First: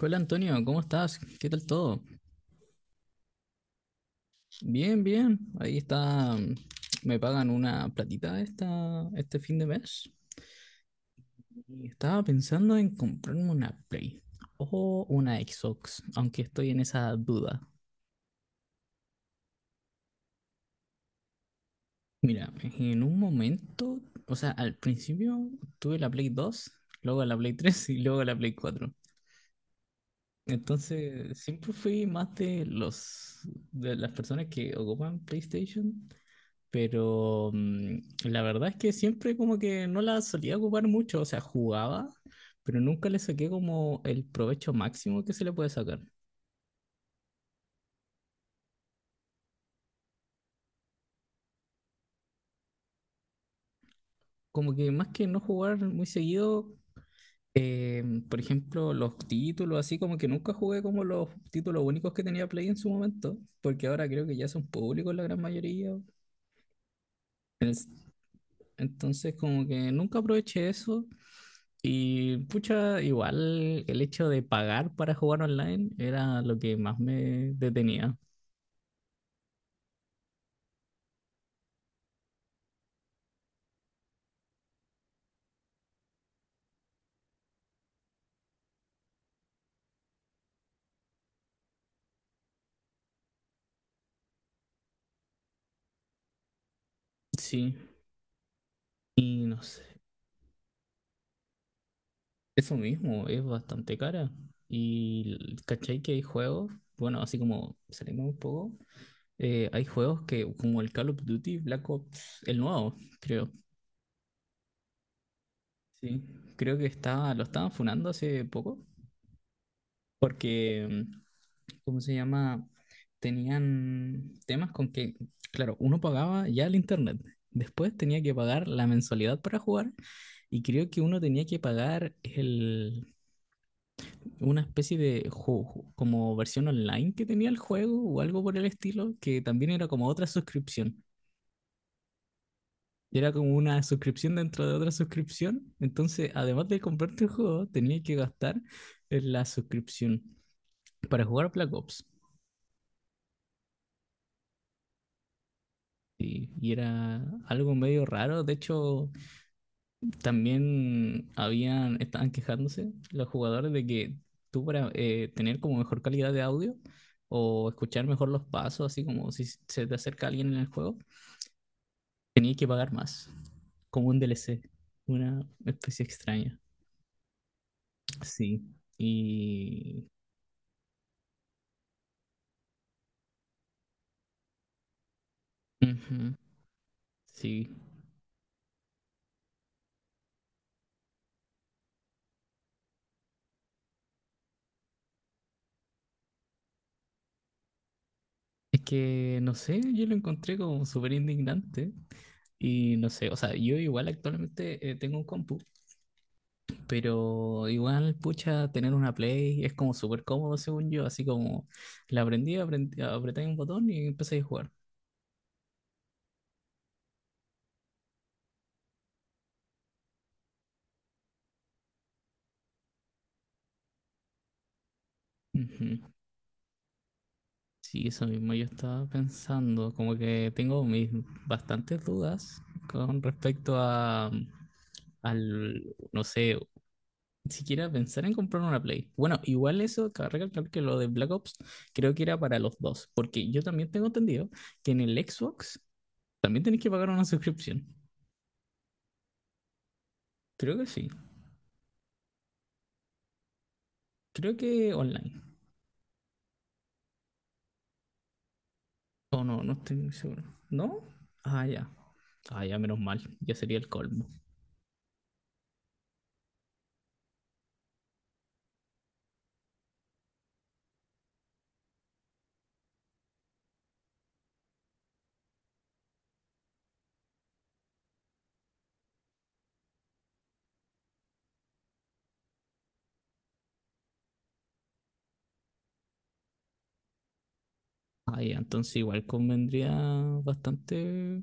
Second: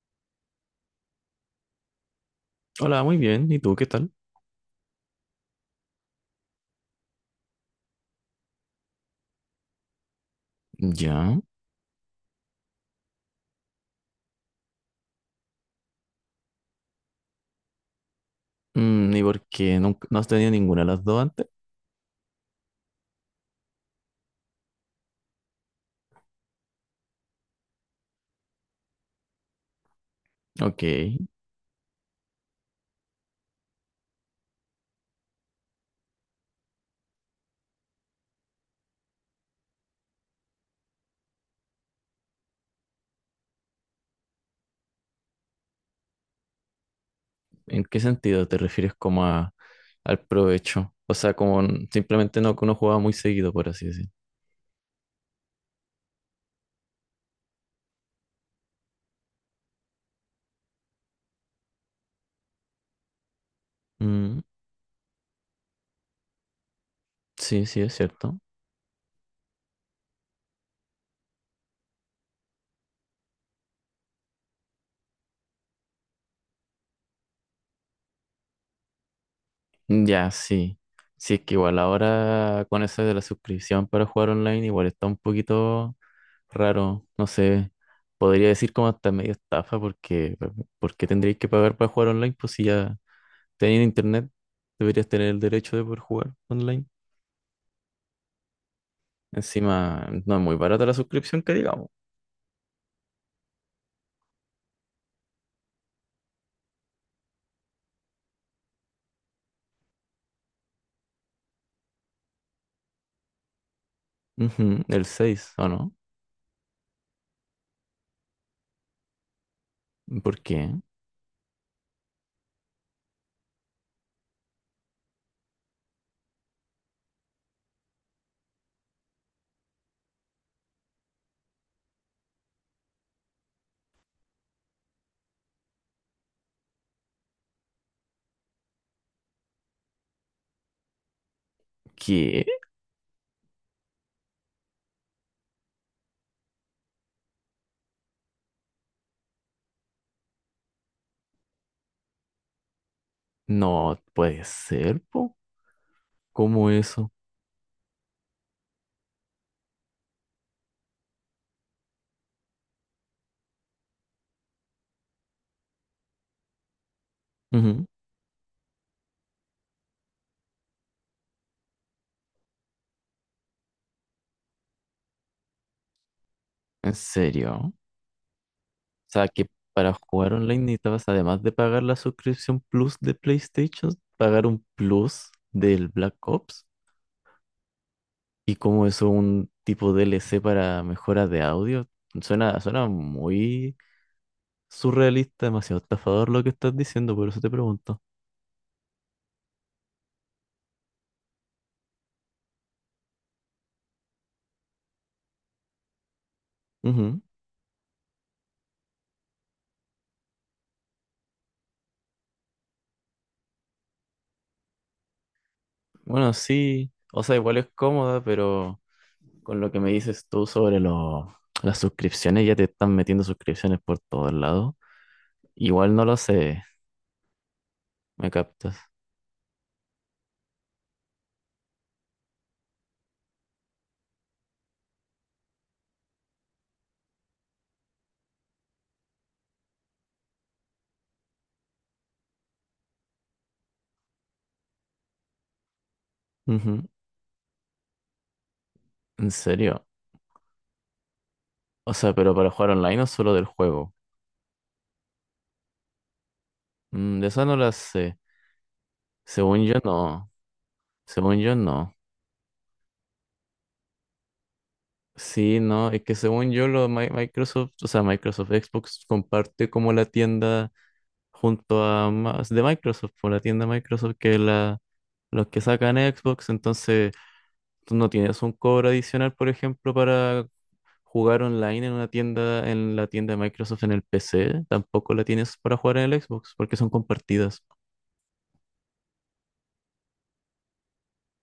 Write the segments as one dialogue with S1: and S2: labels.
S1: Hola Antonio, ¿cómo estás? ¿Qué tal todo?
S2: Hola, muy bien. ¿Y tú qué tal?
S1: Bien, bien. Ahí está. Me pagan una platita este fin de mes.
S2: Ya.
S1: Y estaba pensando en comprarme una Play o una Xbox, aunque estoy en esa duda.
S2: Mm, ¿y por qué no has tenido ninguna de las dos antes?
S1: Mira, en un momento, o sea, al principio tuve la Play 2, luego la Play 3 y luego la Play 4.
S2: Ok.
S1: Entonces, siempre fui más de los de las personas que ocupan PlayStation, pero la verdad es que siempre como que no la solía ocupar mucho, o sea, jugaba, pero nunca le saqué como el provecho máximo que se le puede sacar.
S2: ¿En qué sentido te refieres como a, al provecho? O sea, como simplemente no que uno jugaba muy seguido, por así decir.
S1: Como que más que no jugar muy seguido, eh, por ejemplo, los títulos, así como que nunca jugué como los títulos únicos que tenía Play en su momento, porque ahora creo que
S2: Mm,
S1: ya son públicos la gran mayoría.
S2: sí, sí, es cierto.
S1: Entonces, como que nunca aproveché eso. Y pucha, igual el hecho de pagar para jugar online era lo que más me detenía.
S2: Ya, sí. Sí, es que igual ahora con eso de la suscripción para jugar online, igual está un poquito raro. No sé. Podría decir como hasta medio estafa porque ¿por qué tendríais que pagar para jugar online? Pues si ya teniendo internet, deberías tener el derecho de poder jugar online.
S1: Sí, y no sé,
S2: Encima, no es muy barata la suscripción que digamos.
S1: eso mismo es bastante cara. Y cachai que hay juegos, bueno, así como salimos un poco, hay juegos que, como el Call of Duty Black Ops, el nuevo, creo.
S2: Ujú, el seis ¿o no?
S1: Sí, creo que está, lo estaban funando hace poco,
S2: ¿Por qué?
S1: porque ¿cómo se llama? Tenían temas con que, claro, uno pagaba ya el internet, después tenía que pagar la mensualidad para jugar y creo que uno tenía que pagar una especie de juego, como versión online que tenía el juego o algo por el estilo, que también era como otra suscripción.
S2: ¿Qué?
S1: Era como una suscripción dentro de otra suscripción. Entonces, además de comprarte el juego, tenía que gastar en la suscripción para jugar Black Ops.
S2: No puede ser, po.
S1: Sí,
S2: ¿Cómo
S1: y
S2: eso?
S1: era algo medio raro. De hecho, también estaban quejándose los jugadores de que tú para tener como mejor calidad de audio o
S2: Ujú.
S1: escuchar mejor los pasos, así como si se te acerca alguien en el juego, tenías que pagar más, como un DLC, una especie extraña.
S2: ¿En serio?
S1: Sí,
S2: O sea, que para
S1: y.
S2: jugar online necesitabas, además de pagar la suscripción Plus de PlayStation, pagar un Plus del Black
S1: Ujú.
S2: Ops.
S1: Sí,
S2: ¿Y como eso un tipo DLC para mejora de audio? Suena, suena muy surrealista, demasiado estafador lo que estás diciendo, por eso te pregunto.
S1: es que no sé, yo lo encontré como súper indignante. Y no sé, o sea, yo igual actualmente tengo un compu.
S2: Ujú.
S1: Pero igual, pucha, tener una Play es como súper cómodo, según yo. Así como apreté un botón y empecé a jugar.
S2: Bueno, sí, o sea, igual es cómoda, pero con lo que me dices tú sobre las suscripciones, ya te están metiendo suscripciones por todos lados. Igual
S1: Ujú.
S2: no lo sé,
S1: Sí, eso
S2: me
S1: mismo yo
S2: captas.
S1: estaba pensando. Como que tengo mis bastantes dudas con respecto al, no sé, siquiera pensar en comprar una Play. Bueno, igual eso, cabe recalcar que lo de Black Ops creo que era para los dos, porque yo también tengo entendido que en el Xbox también tenés
S2: Ujú.
S1: que pagar una suscripción.
S2: ¿En serio?
S1: Creo que sí.
S2: O sea, pero para jugar online o solo del juego.
S1: Creo que online.
S2: Mm, de esa no la sé.
S1: O
S2: Según
S1: no
S2: yo,
S1: estoy muy
S2: no.
S1: seguro. ¿No?
S2: Según yo,
S1: Ah, ya.
S2: no.
S1: Ah, ya, menos mal. Ya sería el colmo.
S2: Sí, no, es que según yo, lo, Microsoft, o sea, Microsoft Xbox comparte como la tienda junto a más de Microsoft, por la tienda Microsoft, que la, los que sacan Xbox, entonces tú no tienes un cobro adicional, por ejemplo, para jugar online en una tienda, en la tienda de Microsoft en el PC, tampoco la tienes para jugar en el Xbox, porque son compartidas.
S1: Ah, ya, entonces igual convendría bastante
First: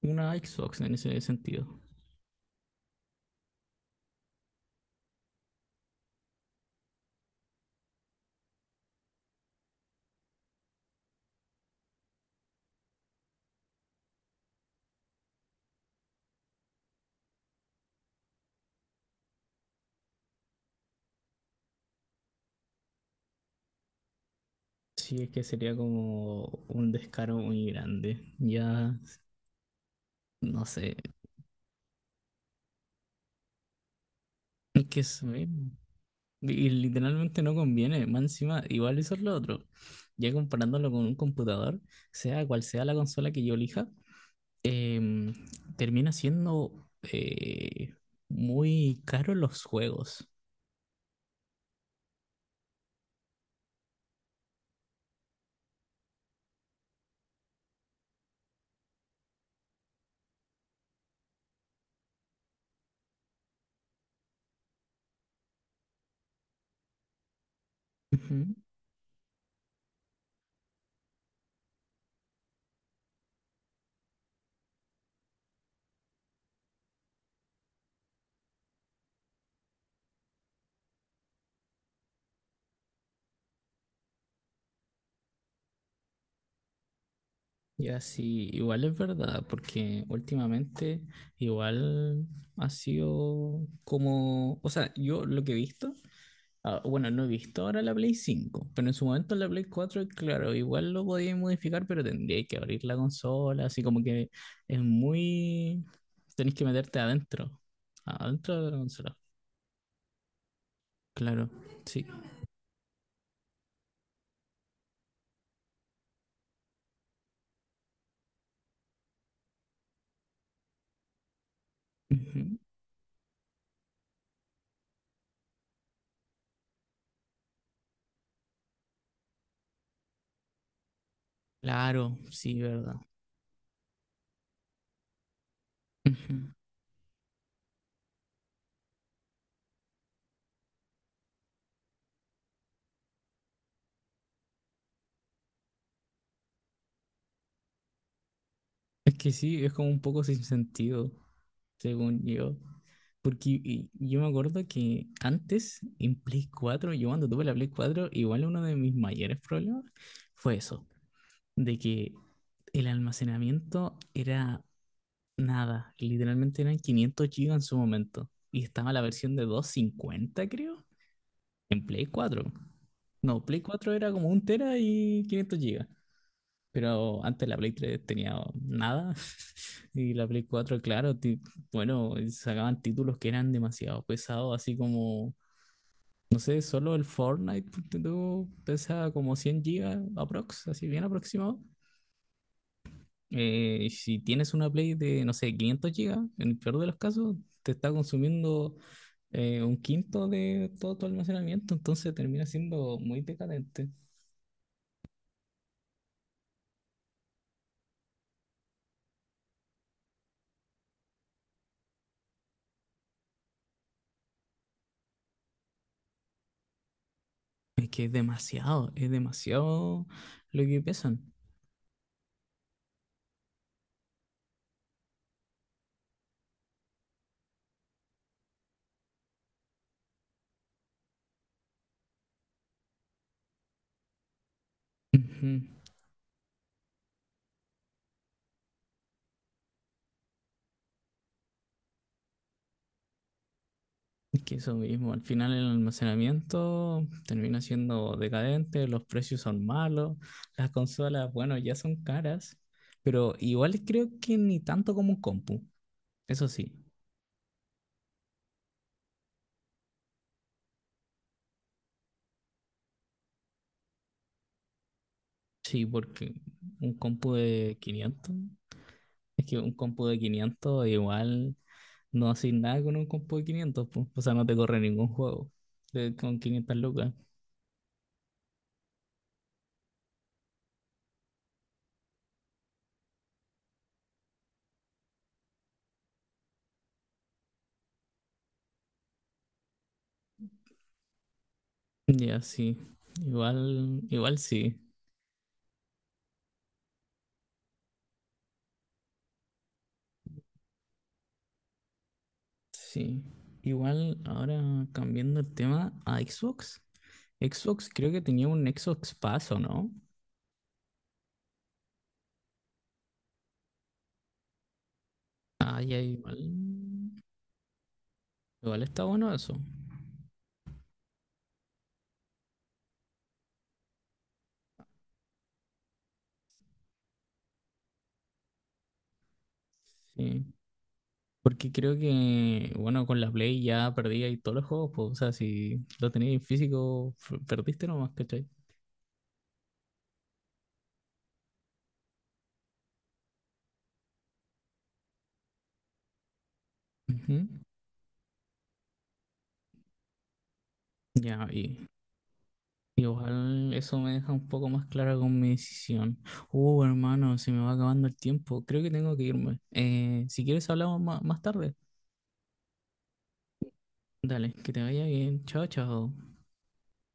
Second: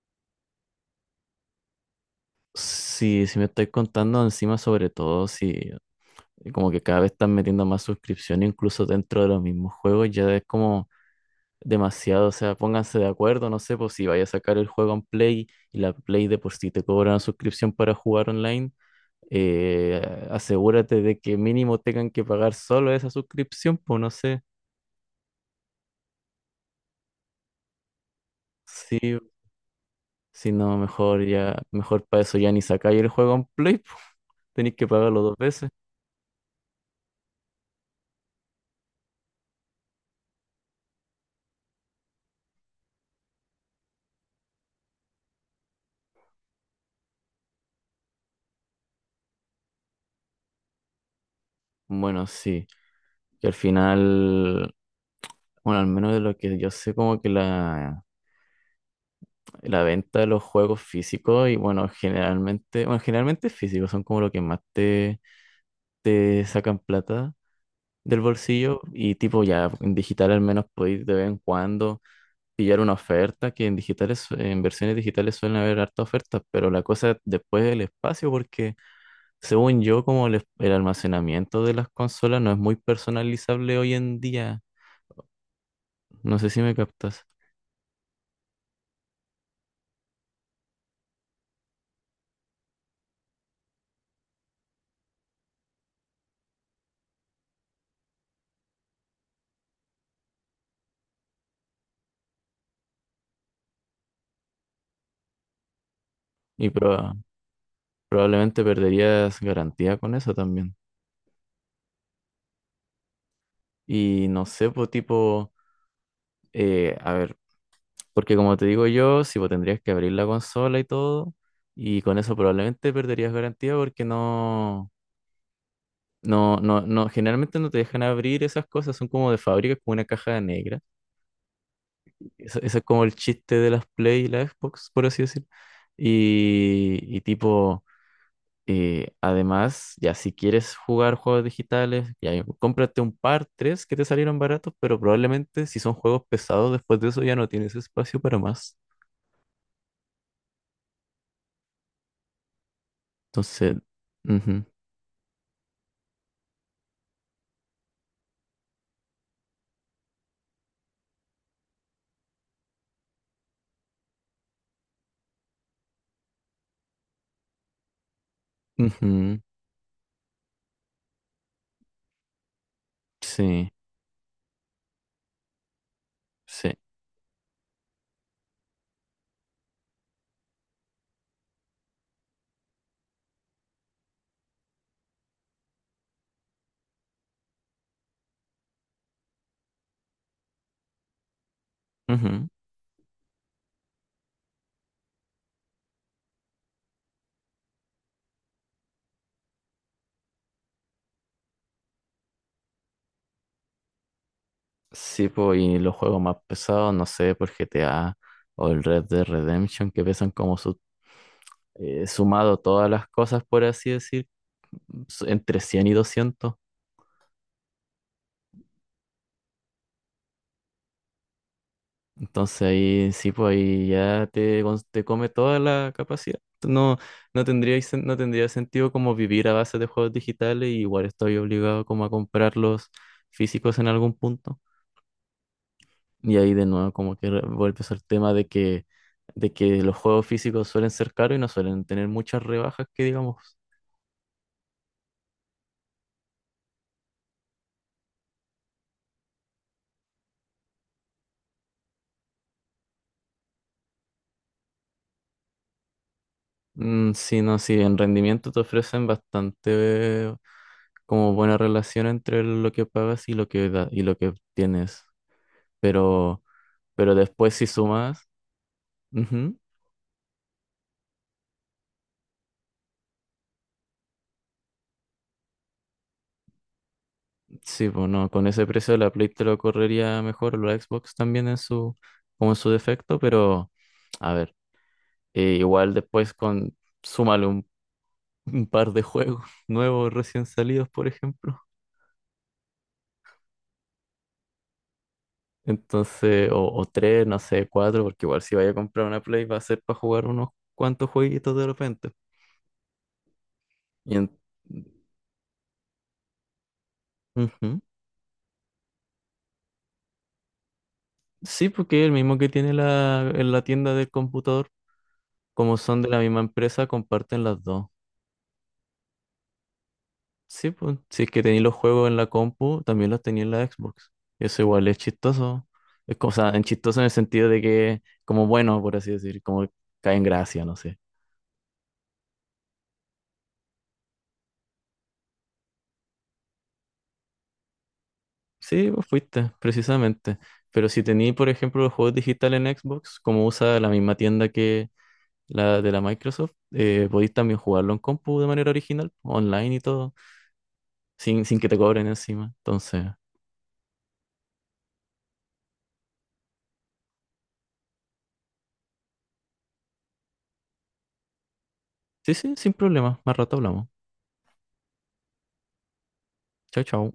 S1: una Xbox en ese sentido.
S2: Sí, si me estáis contando encima, sobre todo, si como que cada vez están metiendo más suscripción, incluso dentro de los mismos juegos, ya es como demasiado, o sea, pónganse de acuerdo, no sé, pues si vaya a sacar el juego en Play y la Play de por sí te cobra una suscripción para jugar online, asegúrate de que mínimo tengan que pagar solo esa suscripción, pues no sé,
S1: Sí, es que sería como un descaro muy grande. Ya,
S2: sí, si
S1: no
S2: no,
S1: sé.
S2: mejor ya, mejor para eso ya ni sacáis el juego en Play, pues, tenéis
S1: Es
S2: que
S1: que
S2: pagarlo dos
S1: bueno,
S2: veces.
S1: y literalmente no conviene. Más encima, igual eso es lo otro. Ya comparándolo con un computador, sea cual sea la consola que yo elija, em, termina siendo eh, muy caro los juegos.
S2: Bueno, sí, que al final, bueno, al menos de lo que yo sé, como que la venta de los juegos físicos y bueno, generalmente físicos son como lo que más te sacan plata del
S1: Ujú.
S2: bolsillo y tipo ya en digital al menos podéis de vez en cuando pillar una oferta, que en digitales, en versiones digitales suelen haber harta ofertas, pero la cosa es después del espacio, porque según yo, como el, el almacenamiento de las consolas no es muy personalizable hoy en día, no sé si me captas,
S1: Ya sí, igual es verdad, porque últimamente igual ha sido como, o sea, yo lo que he visto, ah, bueno, no he visto ahora la Play 5, pero en su momento la Play 4, claro, igual lo podía modificar, pero tendría que abrir la consola, así como que es muy, tenés que
S2: y
S1: meterte adentro,
S2: probablemente
S1: de la consola,
S2: perderías garantía con eso también.
S1: claro, sí.
S2: Y no sé, pues tipo, a ver. Porque como te digo yo, si vos tendrías que abrir la consola y todo, y con eso
S1: Ujú.
S2: probablemente perderías garantía porque no, no, no, no, generalmente no te dejan abrir esas cosas, son como de fábrica, como una caja negra.
S1: Claro,
S2: Eso,
S1: sí,
S2: eso es
S1: verdad.
S2: como el chiste de las Play y la Xbox, por así decir.
S1: Ujú.
S2: Y tipo, además, ya si quieres jugar juegos digitales, ya cómprate un par, tres que te salieron baratos, pero probablemente si son juegos pesados, después de eso ya no tienes espacio para más.
S1: Es que sí, es como un poco sin sentido, según yo. Porque
S2: Entonces...
S1: yo me acuerdo
S2: ujú.
S1: que antes, en Play 4, yo cuando tuve la Play 4, igual uno de mis mayores problemas fue eso, de que el almacenamiento era nada, literalmente eran 500 GB en su momento, y estaba la versión
S2: Ujú.
S1: de 250, creo, en Play 4. No, Play
S2: Sí,
S1: 4 era como un tera y 500 GB.
S2: sí.
S1: Pero antes la Play 3 tenía nada y la Play 4, claro, bueno, sacaban títulos que eran demasiado pesados, así como, no sé, solo el Fortnite ponte tú, pesa como 100 gigas aprox, así bien aproximado.
S2: Ujú.
S1: Y si tienes una Play de, no sé, 500 gigas, en el peor de los casos, te está consumiendo un quinto de todo tu almacenamiento, entonces termina siendo muy decadente.
S2: Sí, pues, y los juegos más pesados, no sé, por GTA o el Red Dead Redemption, que pesan como sumado todas las cosas, por así decir, entre 100 y 200.
S1: Es que es demasiado lo que pesan.
S2: Entonces ahí sí, pues ahí ya te, te come toda la capacidad. No, no tendría, no tendría sentido como vivir a base de juegos digitales y igual estoy obligado como a comprarlos físicos en algún punto.
S1: Ujú.
S2: Y ahí de nuevo como que vuelves el tema de que los juegos físicos suelen ser caros y no suelen tener muchas rebajas que digamos.
S1: Es que eso mismo, al final el almacenamiento termina siendo decadente, los precios son malos, las consolas, bueno, ya son caras, pero igual creo que ni tanto como un compu, eso sí,
S2: Mm, sí, no, sí, en rendimiento te ofrecen bastante como buena relación entre lo que pagas y lo que y lo que tienes.
S1: sí, porque
S2: Pero,
S1: un
S2: pero
S1: compu
S2: después si
S1: de
S2: sumas,
S1: 500 es que
S2: ujú,
S1: un compu de 500 igual no haces nada con un compu de 500 pues, o sea, no te corre ningún juego con 500 lucas.
S2: sí, bueno, con ese precio la Play te lo correría mejor, o la Xbox también en su, como en su defecto, pero a ver, igual después con súmale un par de juegos nuevos recién salidos, por ejemplo.
S1: Ya, sí, igual sí.
S2: Entonces, o tres, no sé, cuatro, porque igual si vaya a comprar una Play va a ser para jugar unos cuantos jueguitos de repente.
S1: Sí,
S2: Y
S1: igual ahora cambiando el tema a Xbox.
S2: Ujú.
S1: Xbox creo que tenía un Xbox Pass, ¿o no?
S2: Sí, porque es el mismo que tiene la, en la tienda del computador, como
S1: Ah, ya
S2: son de la misma
S1: igual.
S2: empresa, comparten las dos.
S1: Igual está bueno eso.
S2: Sí, pues, si es que tenéis los juegos en la compu, también los tenía en la Xbox. Eso igual es chistoso. Es cosa, en chistoso en el sentido de que, como bueno, por así decir, como cae en
S1: Sí.
S2: gracia, no sé.
S1: Porque creo que, bueno, con la Play ya perdí ahí todos los juegos, pues, o sea, si lo tenías en físico, perdiste nomás, ¿cachai?
S2: Sí, vos fuiste, precisamente. Pero si tení, por ejemplo, los juegos digitales en Xbox, como usa la misma tienda que la de la Microsoft, podéis
S1: Ujú.
S2: también jugarlo en compu de manera original, online y todo, sin,
S1: Ya,
S2: sin que te
S1: y
S2: cobren encima. Entonces,
S1: igual eso me deja un poco más clara con mi decisión. Hermano, se me va acabando el tiempo. Creo que tengo que irme. Si quieres hablamos más tarde.
S2: sí, sí, sin problema. Más rato hablamos.
S1: Dale, que te vaya bien. Chao, chao.
S2: Chao, chao.